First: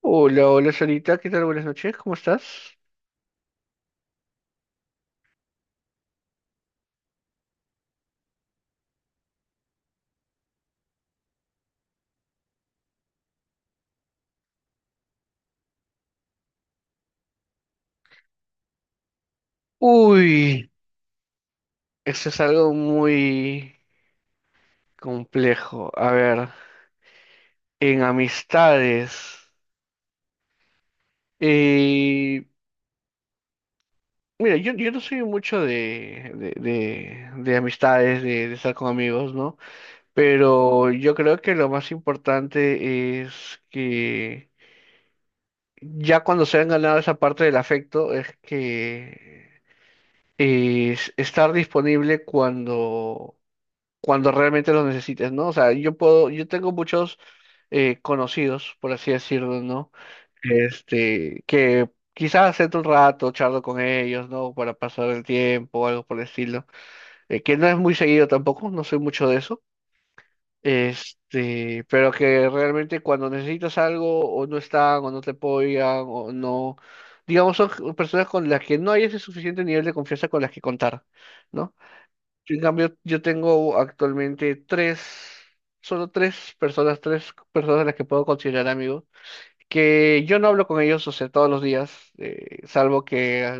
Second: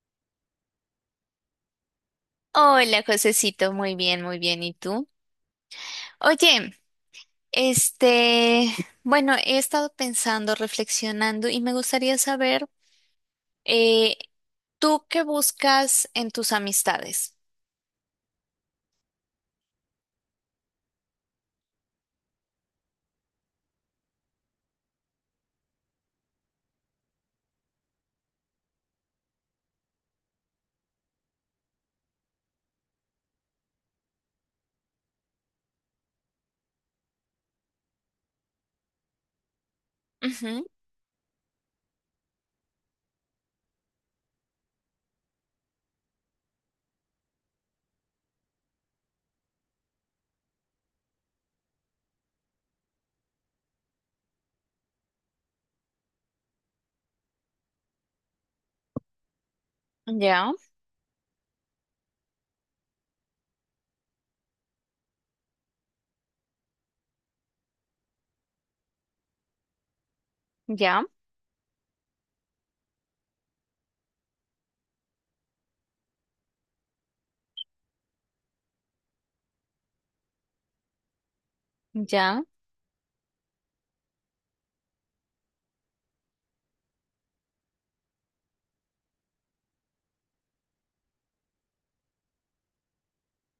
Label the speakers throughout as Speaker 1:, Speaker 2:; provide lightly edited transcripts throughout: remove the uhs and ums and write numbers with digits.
Speaker 1: Hola, hola, Solita, ¿qué tal? Buenas noches, ¿cómo estás?
Speaker 2: Hola, Josecito, muy bien, muy bien. ¿Y tú? Oye, este, bueno, he estado pensando, reflexionando y me gustaría saber, eh, ¿tú qué buscas en tus amistades?
Speaker 1: Uy, eso es algo muy complejo. A ver, en amistades. eh, Mira, yo no soy mucho de amistades, de estar con amigos, ¿no?
Speaker 2: Ujú.
Speaker 1: Pero yo creo que lo más importante es que ya cuando se han ganado esa parte del afecto, es que es estar disponible cuando realmente los necesites, ¿no? O sea, yo puedo, yo tengo muchos conocidos, por así decirlo, ¿no?
Speaker 2: Ya,
Speaker 1: Este, que quizás siento un rato, charlo con ellos, ¿no? Para pasar el tiempo o algo por el estilo, que no es muy seguido tampoco, no soy mucho de eso.
Speaker 2: ya,
Speaker 1: Este, pero que realmente cuando necesitas algo o no están o no te apoyan o no, digamos, son personas con las que no hay ese suficiente nivel de confianza con las que contar, ¿no?
Speaker 2: ya,
Speaker 1: En cambio, yo tengo actualmente tres, solo tres personas a las que puedo considerar amigos, que yo no hablo con ellos, o sea, todos los días, salvo que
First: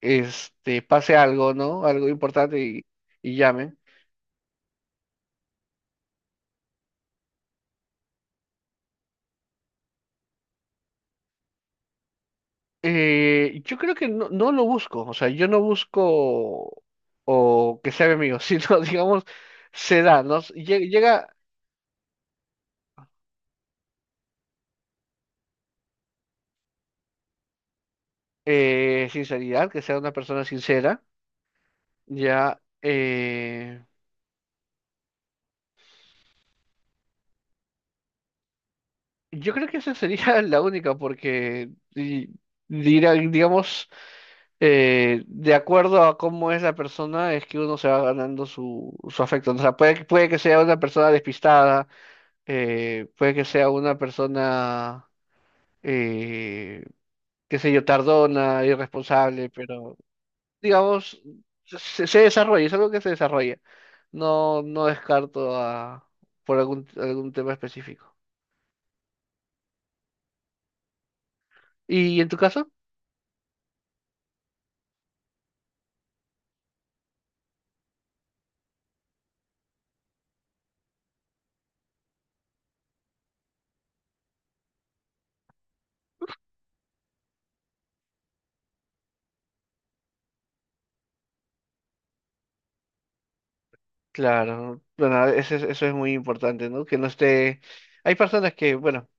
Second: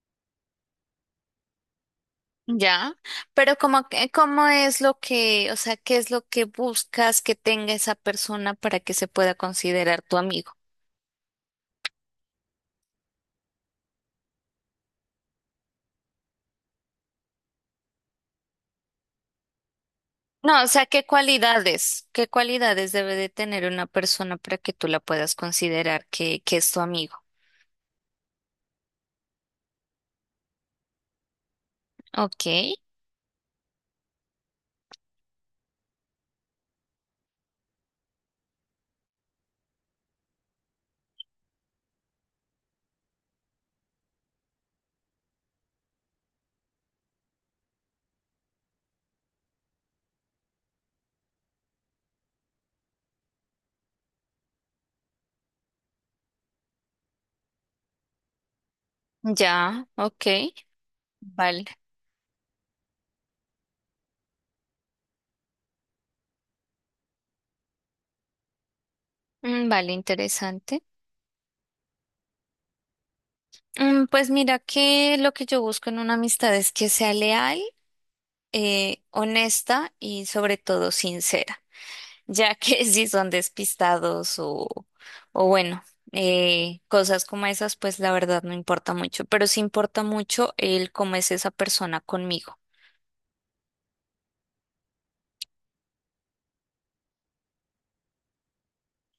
Speaker 1: este, pase algo, ¿no? Algo importante
Speaker 2: ya.
Speaker 1: y
Speaker 2: Pero
Speaker 1: llamen.
Speaker 2: ¿cómo es lo que, o sea, qué es lo que buscas que tenga esa persona para que se pueda considerar tu amigo?
Speaker 1: Yo creo que no, no lo busco, o sea, yo no busco o que sea mi amigo, sino, digamos, se da, ¿no?
Speaker 2: No, o sea,
Speaker 1: Llega
Speaker 2: qué cualidades debe de tener una persona para que tú la puedas considerar que es tu amigo?
Speaker 1: sinceridad, que sea una persona sincera,
Speaker 2: Ok,
Speaker 1: ya. Yo creo que esa sería la única, porque digamos, de acuerdo a cómo es la persona, es que uno se va ganando su, su afecto. ¿No? O sea, puede, puede que sea una persona despistada, puede que sea una persona, eh, qué sé yo, tardona, irresponsable,
Speaker 2: ya,
Speaker 1: pero
Speaker 2: ok,
Speaker 1: digamos,
Speaker 2: vale.
Speaker 1: se desarrolla, es algo que se desarrolla. No, no descarto a, por algún, algún tema específico.
Speaker 2: Mm, vale, interesante.
Speaker 1: ¿Y en tu caso?
Speaker 2: Mm, pues mira que lo que yo busco en una amistad es que sea leal, honesta y sobre todo sincera, ya que si son despistados o bueno, cosas como esas, pues la verdad no importa mucho, pero sí importa mucho el cómo es esa persona conmigo.
Speaker 1: Claro, bueno, eso es muy importante, ¿no? Que no esté. Hay personas que, bueno,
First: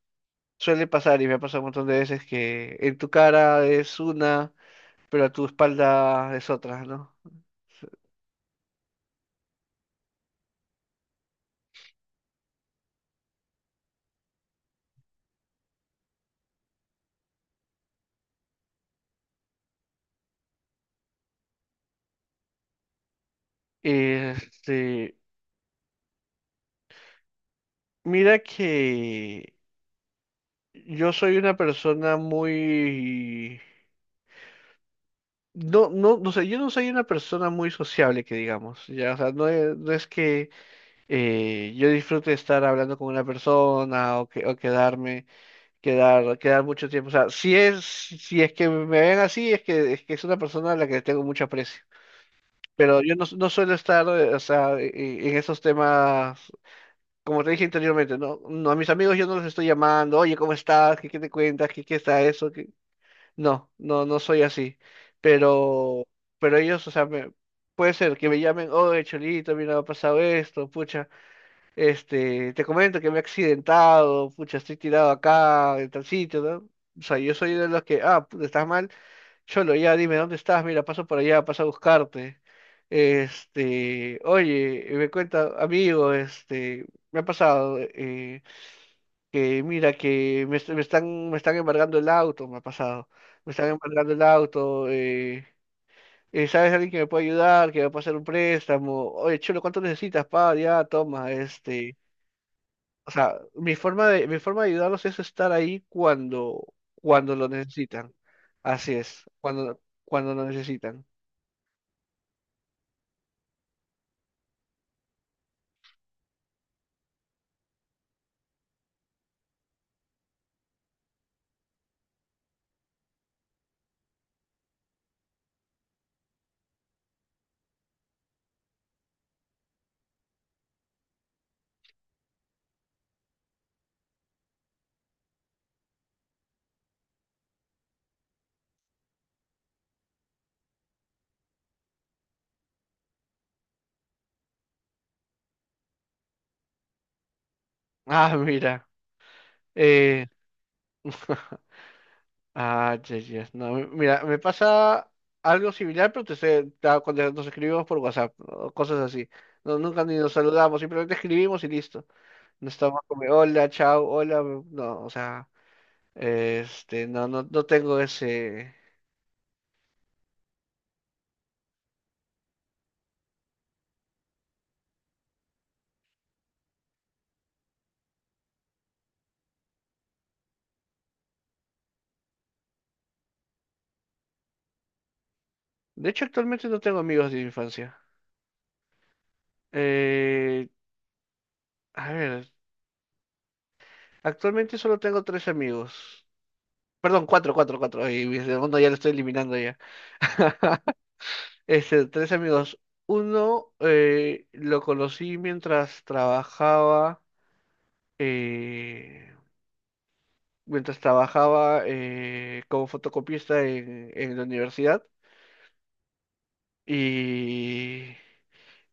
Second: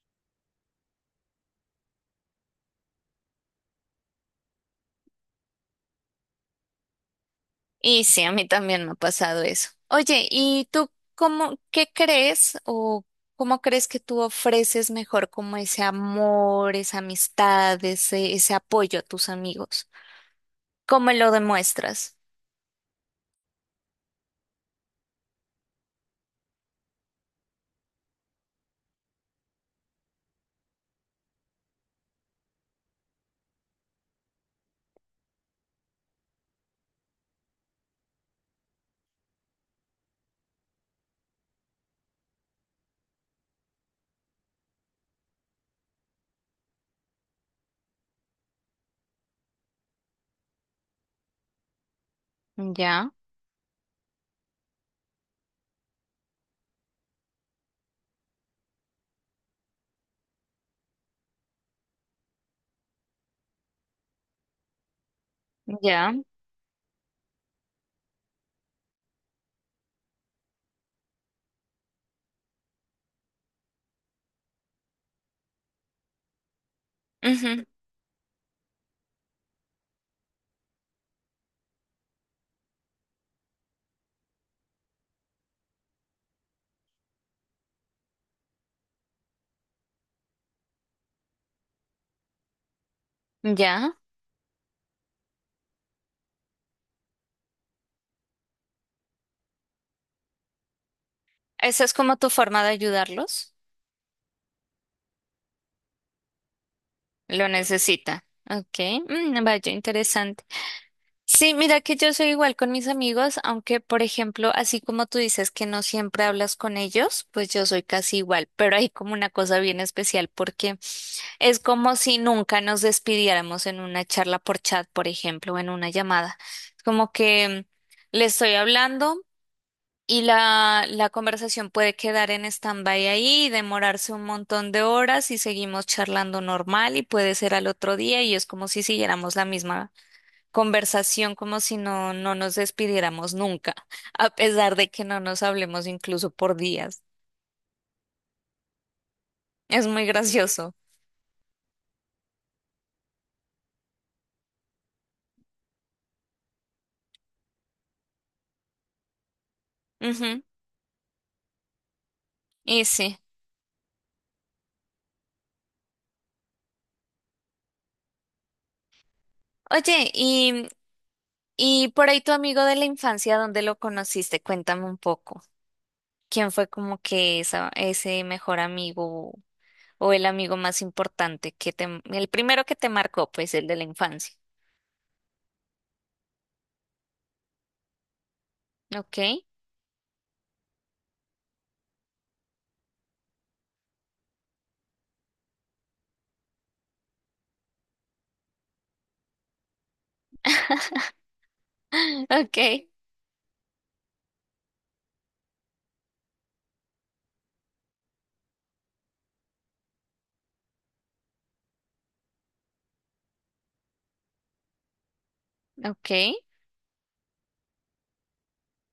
Speaker 1: suele pasar y me ha pasado un montón de veces que en tu cara es una, pero a tu espalda es otra, ¿no?
Speaker 2: Y sí, a mí también me ha pasado eso. Oye, ¿y tú cómo, qué crees o cómo crees que tú ofreces mejor como ese amor, esa amistad, ese apoyo a tus amigos? ¿Cómo lo demuestras?
Speaker 1: Este, mira que yo soy una persona muy. No, no, no sé, yo no soy una persona muy sociable, que digamos, ya, o sea, no es, no es que yo disfrute estar hablando con una persona o, que, o quedarme. Quedar mucho tiempo. O sea, si es, si es que me ven así, es que, es que es una persona a la que le tengo mucho aprecio. Pero
Speaker 2: Ya,
Speaker 1: yo no, no suelo estar, o sea, en esos temas, como te dije anteriormente, ¿no? No, a mis amigos yo no los estoy llamando, oye, ¿cómo estás? ¿Qué, qué te cuentas? ¿Qué, qué está eso? ¿Qué-". No, no, no soy así. Pero,
Speaker 2: ya,
Speaker 1: pero ellos, o sea, puede ser que me llamen, oye, Cholito, mira, ha pasado esto, pucha. Este, te comento que me he accidentado, pucha, estoy tirado acá, en tal sitio, ¿no? O sea, yo soy
Speaker 2: ujú,
Speaker 1: de los que, ah, puta, estás mal, cholo, ya dime dónde estás, mira, paso por allá, paso a buscarte. Este, oye, y me cuenta, amigo, este, me ha pasado, que mira, me están embargando el auto, me ha pasado, me están
Speaker 2: ya.
Speaker 1: embargando el auto, ¿sabes alguien que me puede ayudar, que me puede hacer un préstamo? Oye, cholo, ¿cuánto necesitas, pa? Ya, toma,
Speaker 2: ¿Esa es
Speaker 1: este.
Speaker 2: como tu forma de
Speaker 1: O sea,
Speaker 2: ayudarlos?
Speaker 1: mi forma de ayudarlos es estar ahí cuando, cuando lo
Speaker 2: Lo
Speaker 1: necesitan.
Speaker 2: necesita. Ok,
Speaker 1: Así es,
Speaker 2: mm, vaya,
Speaker 1: cuando, cuando lo
Speaker 2: interesante.
Speaker 1: necesitan.
Speaker 2: Sí, mira que yo soy igual con mis amigos, aunque por ejemplo, así como tú dices que no siempre hablas con ellos, pues yo soy casi igual, pero hay como una cosa bien especial porque es como si nunca nos despidiéramos en una charla por chat, por ejemplo, o en una llamada. Es como que le estoy hablando y la conversación puede quedar en stand-by ahí, demorarse un montón de horas y seguimos charlando normal y puede ser al otro día y es como si siguiéramos la misma conversación como si no nos despidiéramos nunca, a pesar de que no nos hablemos incluso por días.
Speaker 1: Ah, mira.
Speaker 2: Es muy
Speaker 1: Eh,
Speaker 2: gracioso.
Speaker 1: ah, yes, yes, no, mira, me pasa algo similar, pero cuando nos escribimos por WhatsApp, o cosas así. No, nunca ni nos
Speaker 2: Ujú.
Speaker 1: saludamos, simplemente escribimos y listo. No
Speaker 2: Y
Speaker 1: estamos
Speaker 2: sí.
Speaker 1: como, hola, chao, hola. No, o sea, este, no, no, no tengo ese.
Speaker 2: Oye, y por ahí tu amigo de la infancia, ¿dónde lo conociste? Cuéntame un poco. ¿Quién fue como que ese mejor amigo o el amigo más importante que te, el primero que te marcó, pues el de la infancia?
Speaker 1: De hecho, actualmente no tengo amigos de infancia.
Speaker 2: Ok.
Speaker 1: Eh, A ver, actualmente solo tengo tres amigos. Perdón, cuatro, cuatro, cuatro. Y mi segundo ya lo estoy eliminando ya. Este, tres amigos.
Speaker 2: Ok,
Speaker 1: Uno lo conocí eh, mientras trabajaba como fotocopista en la universidad.
Speaker 2: ok,
Speaker 1: Y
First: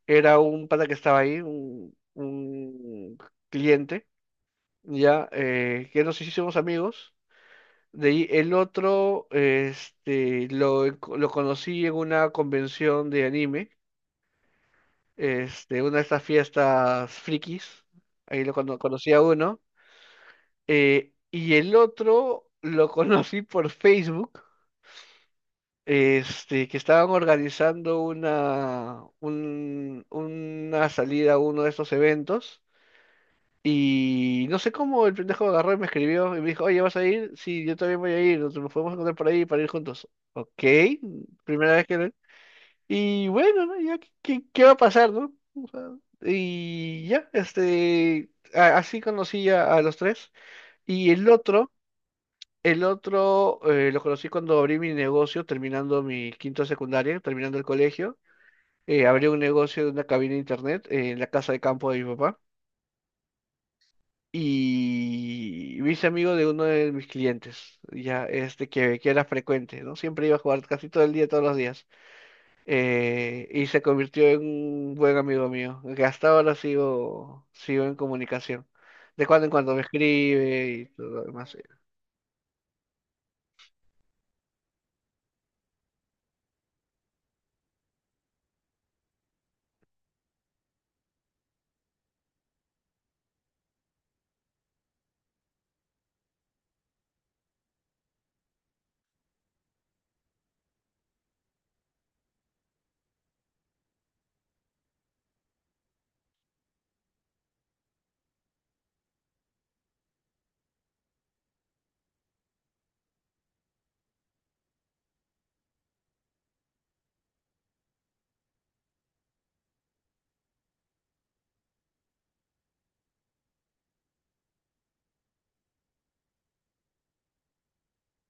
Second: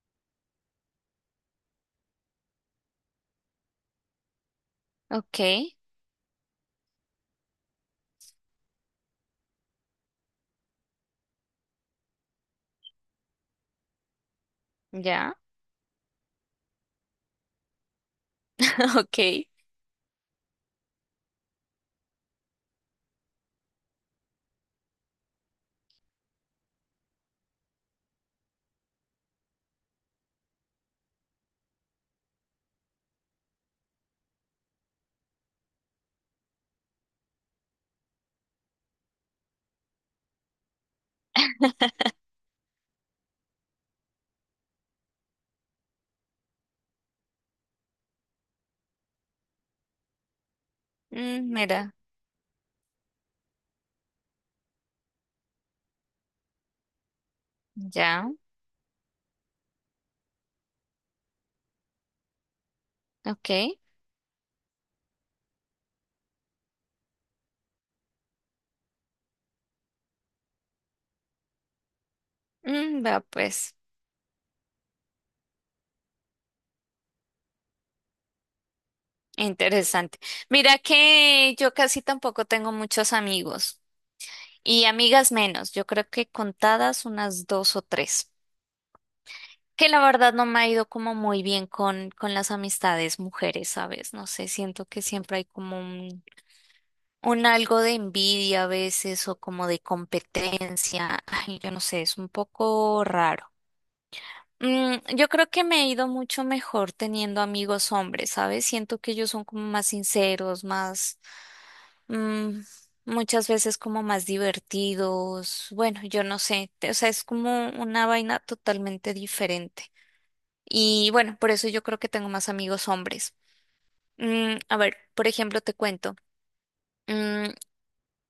Speaker 1: era un pata que estaba ahí, un cliente, ya,
Speaker 2: ok,
Speaker 1: que nos hicimos amigos. De ahí el otro, este, lo conocí en una convención de anime,
Speaker 2: ya,
Speaker 1: este, una de estas fiestas frikis, ahí conocí
Speaker 2: ok.
Speaker 1: a uno, y el otro lo conocí por Facebook, este, que estaban organizando una, una salida a uno de estos eventos. Y no sé cómo el pendejo agarró y me escribió y me dijo, oye, ¿vas a ir? Sí, yo también voy a ir, nos podemos encontrar por ahí para ir juntos. Ok, primera vez que lo. Y bueno, ¿no? Ya, ¿qué, qué va a pasar, no? O sea, y ya, este, así conocí a los tres. Y
Speaker 2: Mm, mira,
Speaker 1: el otro lo conocí cuando abrí mi negocio, terminando mi quinto de secundaria, terminando el colegio.
Speaker 2: ya.
Speaker 1: Abrí un negocio de una cabina de internet en la casa de campo de mi papá.
Speaker 2: Ok.
Speaker 1: Y me hice amigo de uno de mis clientes, ya este que era frecuente, ¿no? Siempre iba a jugar casi todo el día, todos los días.
Speaker 2: Mm, vea
Speaker 1: Y
Speaker 2: pues,
Speaker 1: se convirtió en un buen amigo mío, que hasta ahora sigo, sigo en comunicación. De cuando en cuando me
Speaker 2: interesante.
Speaker 1: escribe
Speaker 2: Mira
Speaker 1: y todo lo
Speaker 2: que
Speaker 1: demás.
Speaker 2: yo casi tampoco tengo muchos amigos y amigas menos, yo creo que contadas unas 2 o 3, que la verdad no me ha ido como muy bien con las amistades mujeres, ¿sabes? No sé, siento que siempre hay como un algo de envidia a veces o como de competencia, ay, yo no sé, es un poco raro. Mm, yo creo que me he ido mucho mejor teniendo amigos hombres, ¿sabes? Siento que ellos son como más sinceros, mm, muchas veces como más divertidos. Bueno, yo no sé, o sea, es como una vaina totalmente diferente. Y bueno, por eso yo creo que tengo más amigos hombres. Mm, a ver, por ejemplo, te cuento. Mm,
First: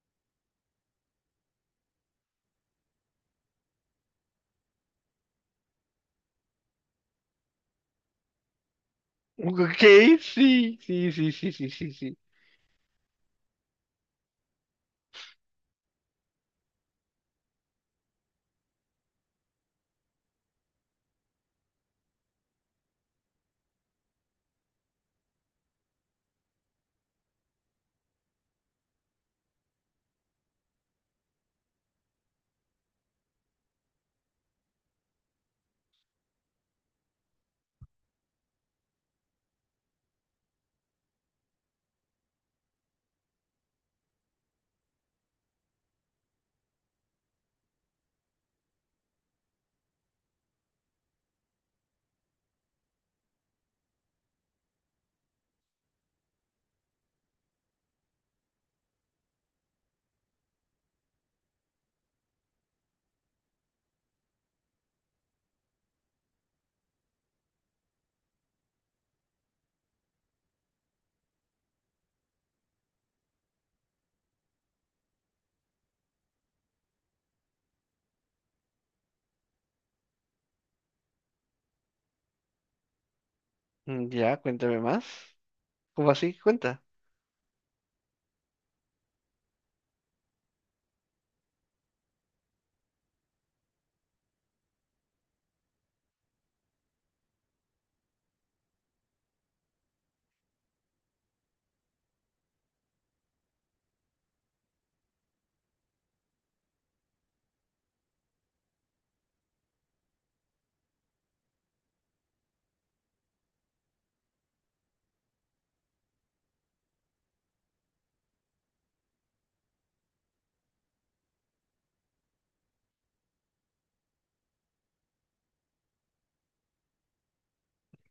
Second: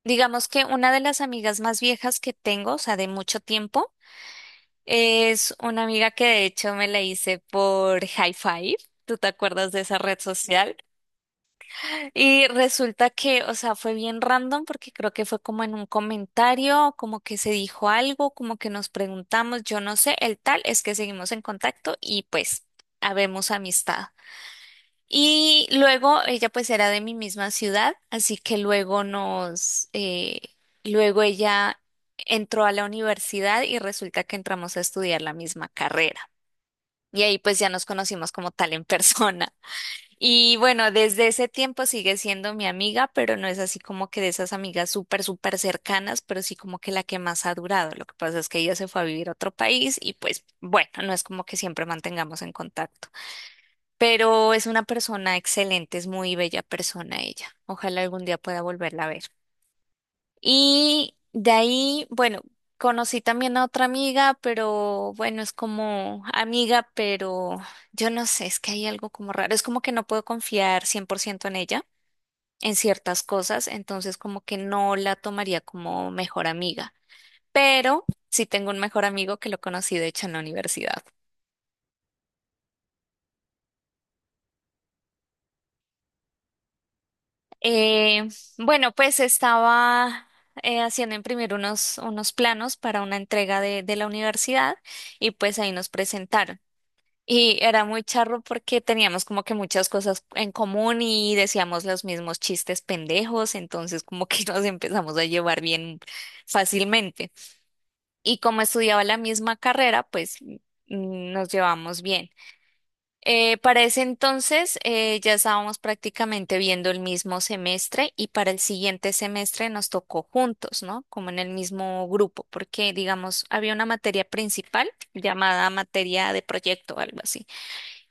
Speaker 2: digamos que una de las amigas más viejas que tengo, o sea, de mucho tiempo, es una amiga que de hecho me la hice por hi5. ¿Tú te acuerdas
Speaker 1: Ok,
Speaker 2: de esa red
Speaker 1: sí,
Speaker 2: social?
Speaker 1: sí, sí, sí, sí, sí, sí.
Speaker 2: Y resulta que, o sea, fue bien random porque creo que fue como en un comentario, como que se dijo algo, como que nos preguntamos, yo no sé, el tal es que seguimos en contacto y pues habemos amistad. Y luego ella pues era de mi misma ciudad, así que luego nos, luego ella entró a la universidad y resulta que entramos a estudiar la misma carrera. Y ahí pues ya nos conocimos como tal en persona. Y bueno, desde ese tiempo sigue siendo mi amiga, pero no es así como que de esas amigas súper, súper cercanas, pero sí como que la que más ha durado. Lo que pasa es que ella se fue a vivir a otro país y pues bueno, no es como que siempre mantengamos en contacto. Pero es una persona excelente, es muy bella persona ella. Ojalá algún día pueda volverla a ver. Y de ahí, bueno, conocí también a otra amiga, pero bueno, es como amiga, pero yo no sé, es que hay algo como raro, es como que no puedo confiar 100% en ella, en ciertas cosas, entonces como que no la tomaría como mejor amiga, pero sí tengo un mejor amigo que lo conocí de hecho en la universidad.
Speaker 1: Mm, ya, cuéntame más. ¿Cómo así? Cuenta.
Speaker 2: Eh, bueno, pues estaba... haciendo imprimir unos planos para una entrega de la universidad y pues ahí nos presentaron. Y era muy charro porque teníamos como que muchas cosas en común y decíamos los mismos chistes pendejos, entonces como que nos empezamos a llevar bien fácilmente. Y como estudiaba la misma carrera, pues nos llevamos bien. Para ese entonces ya estábamos prácticamente viendo el mismo semestre y para el siguiente semestre nos tocó juntos, ¿no? Como en el mismo grupo, porque digamos, había una materia principal llamada materia de proyecto, algo así.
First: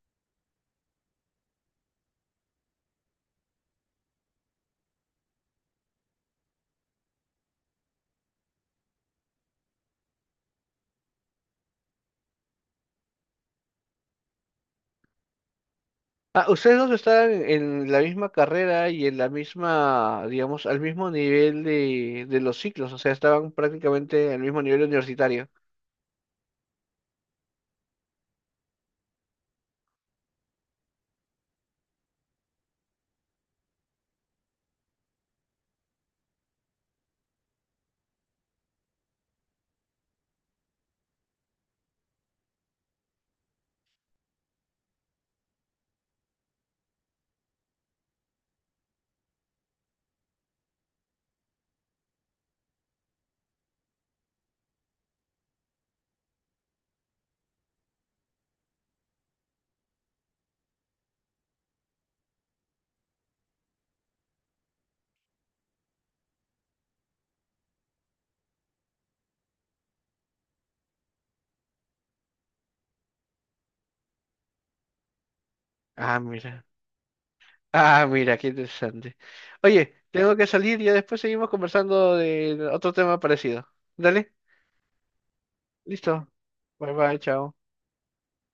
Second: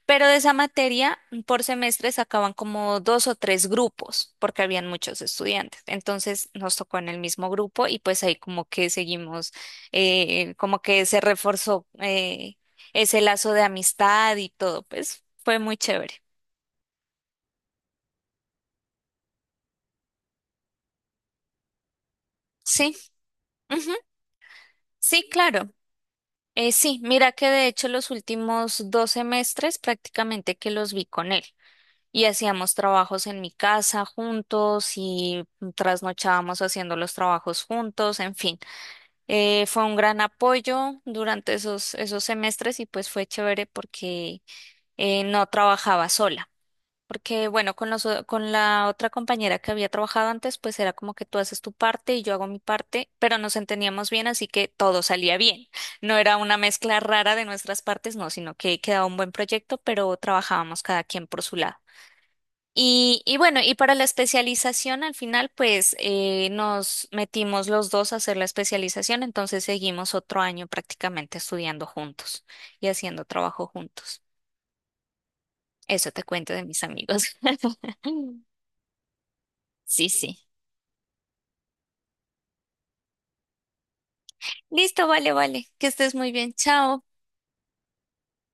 Speaker 2: Pero de esa materia, por semestre sacaban como 2 o 3 grupos, porque habían muchos estudiantes. Entonces nos tocó en el mismo grupo y pues ahí como que seguimos, como que se reforzó ese lazo de amistad y todo, pues fue muy chévere.
Speaker 1: Ah, ustedes dos están en la misma carrera y en la misma, digamos, al mismo nivel de los ciclos,
Speaker 2: Sí,
Speaker 1: o sea, estaban
Speaker 2: ujú,
Speaker 1: prácticamente al mismo nivel
Speaker 2: sí,
Speaker 1: universitario.
Speaker 2: claro. Sí, mira que de hecho los últimos 2 semestres prácticamente que los vi con él. Y hacíamos trabajos en mi casa juntos y trasnochábamos haciendo los trabajos juntos, en fin. Fue un gran apoyo durante esos semestres y pues fue chévere porque no trabajaba sola. Porque bueno, con con la otra compañera que había trabajado antes, pues era como que tú haces tu parte y yo hago mi parte, pero nos entendíamos bien, así que todo salía bien. No era una mezcla rara de nuestras partes, no, sino que quedaba un buen proyecto, pero trabajábamos cada quien por su lado. Y bueno, y para la especialización al final, pues nos metimos los dos a hacer la especialización, entonces seguimos otro año prácticamente estudiando juntos y haciendo trabajo juntos. Eso
Speaker 1: Ah,
Speaker 2: te cuento
Speaker 1: mira.
Speaker 2: de mis amigos.
Speaker 1: Ah, mira, qué interesante. Oye,
Speaker 2: Sí,
Speaker 1: tengo
Speaker 2: sí.
Speaker 1: que salir y ya después seguimos conversando de otro tema parecido. Dale,
Speaker 2: Listo, vale, vale. Que estés
Speaker 1: listo.
Speaker 2: muy bien.
Speaker 1: Bye
Speaker 2: Chao.
Speaker 1: bye, chao.